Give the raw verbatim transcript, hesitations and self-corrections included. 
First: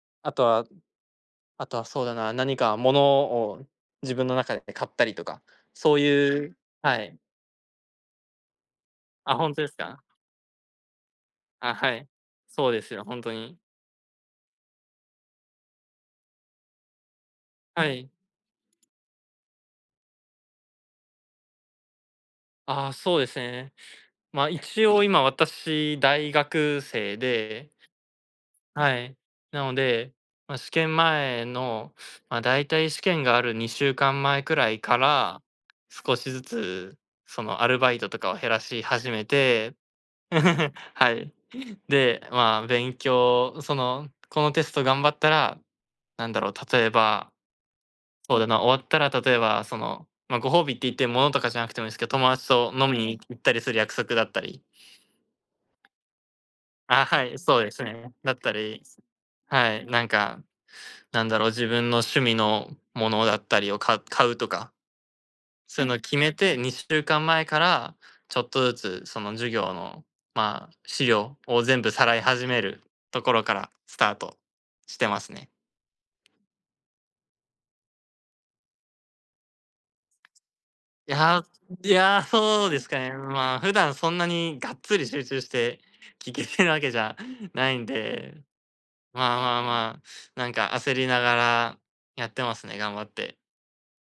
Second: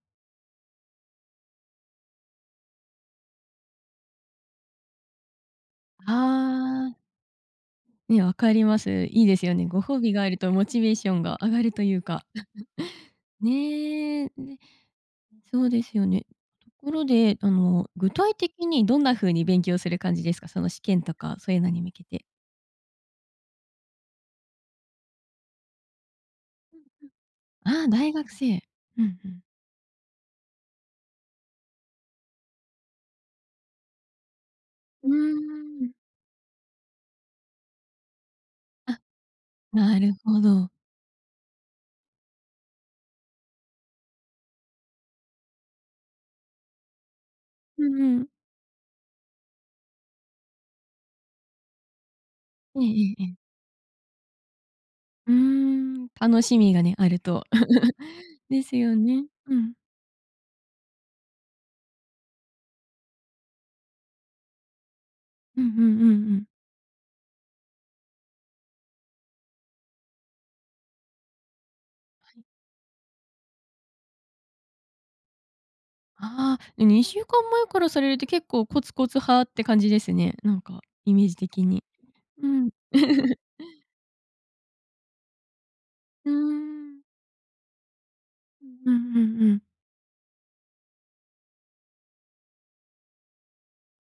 あとはあとはそうだな、何か物を自分の中で買ったりとか、そうあいう、あ。はい。ね、分かります。いいあ、ですほよんとね。ですご褒か？美があるとモチベーションが上がるあ、といはうい。か。そうですよ、ほんとに。ねえ、うん、ね。そうですよね。ところで、あはの具い。体的にどんな風に勉強する感じですか？その試験とかそういうのに向けて。ああ、そうですね。ま、一応今、私大学生うで。んうん。あ、大学生。はうんうい。ん。なので、まあ試験前の、まあ大体試験があるにしゅうかんまえくらいかうーら、ん。少しずつそのアルバイトとかを減らしあ、始めて。なるほど。はい。で、まあ勉強、その、このテスト頑張ったら、なんだろう、例えば。うんうん。そうだな、終わったら例えばその、まあご褒美って言って、物とかじゃなくてもいいすけど、友達とええ飲みえにえええ。行ったりする約束だったり。うーん、楽しみがね、ああ、あるはい、と。そうです ね。だったですり、よす。ね、うはん。い、なんか、なんだろう、自分の趣味のものだったりを、か買うとか。うんうそういうのをんうんう決めん。て、にしゅうかんまえから、ちょっとずつその授業の、まあ資料を全部さらいはい。始めるところからスタートしてますね。ああ、え、にしゅうかんまえからされるって、結構コツコツ派って感じですね。なんかいイメージや、う的に。いや、うそうん。ですかね、まあ、普段そんなに、がっつり集中して、うー聞けてるわけじん。ゃないんで。うんうんうまあんうまん。あまあ、なんか焦りながらやってますね、頑張って。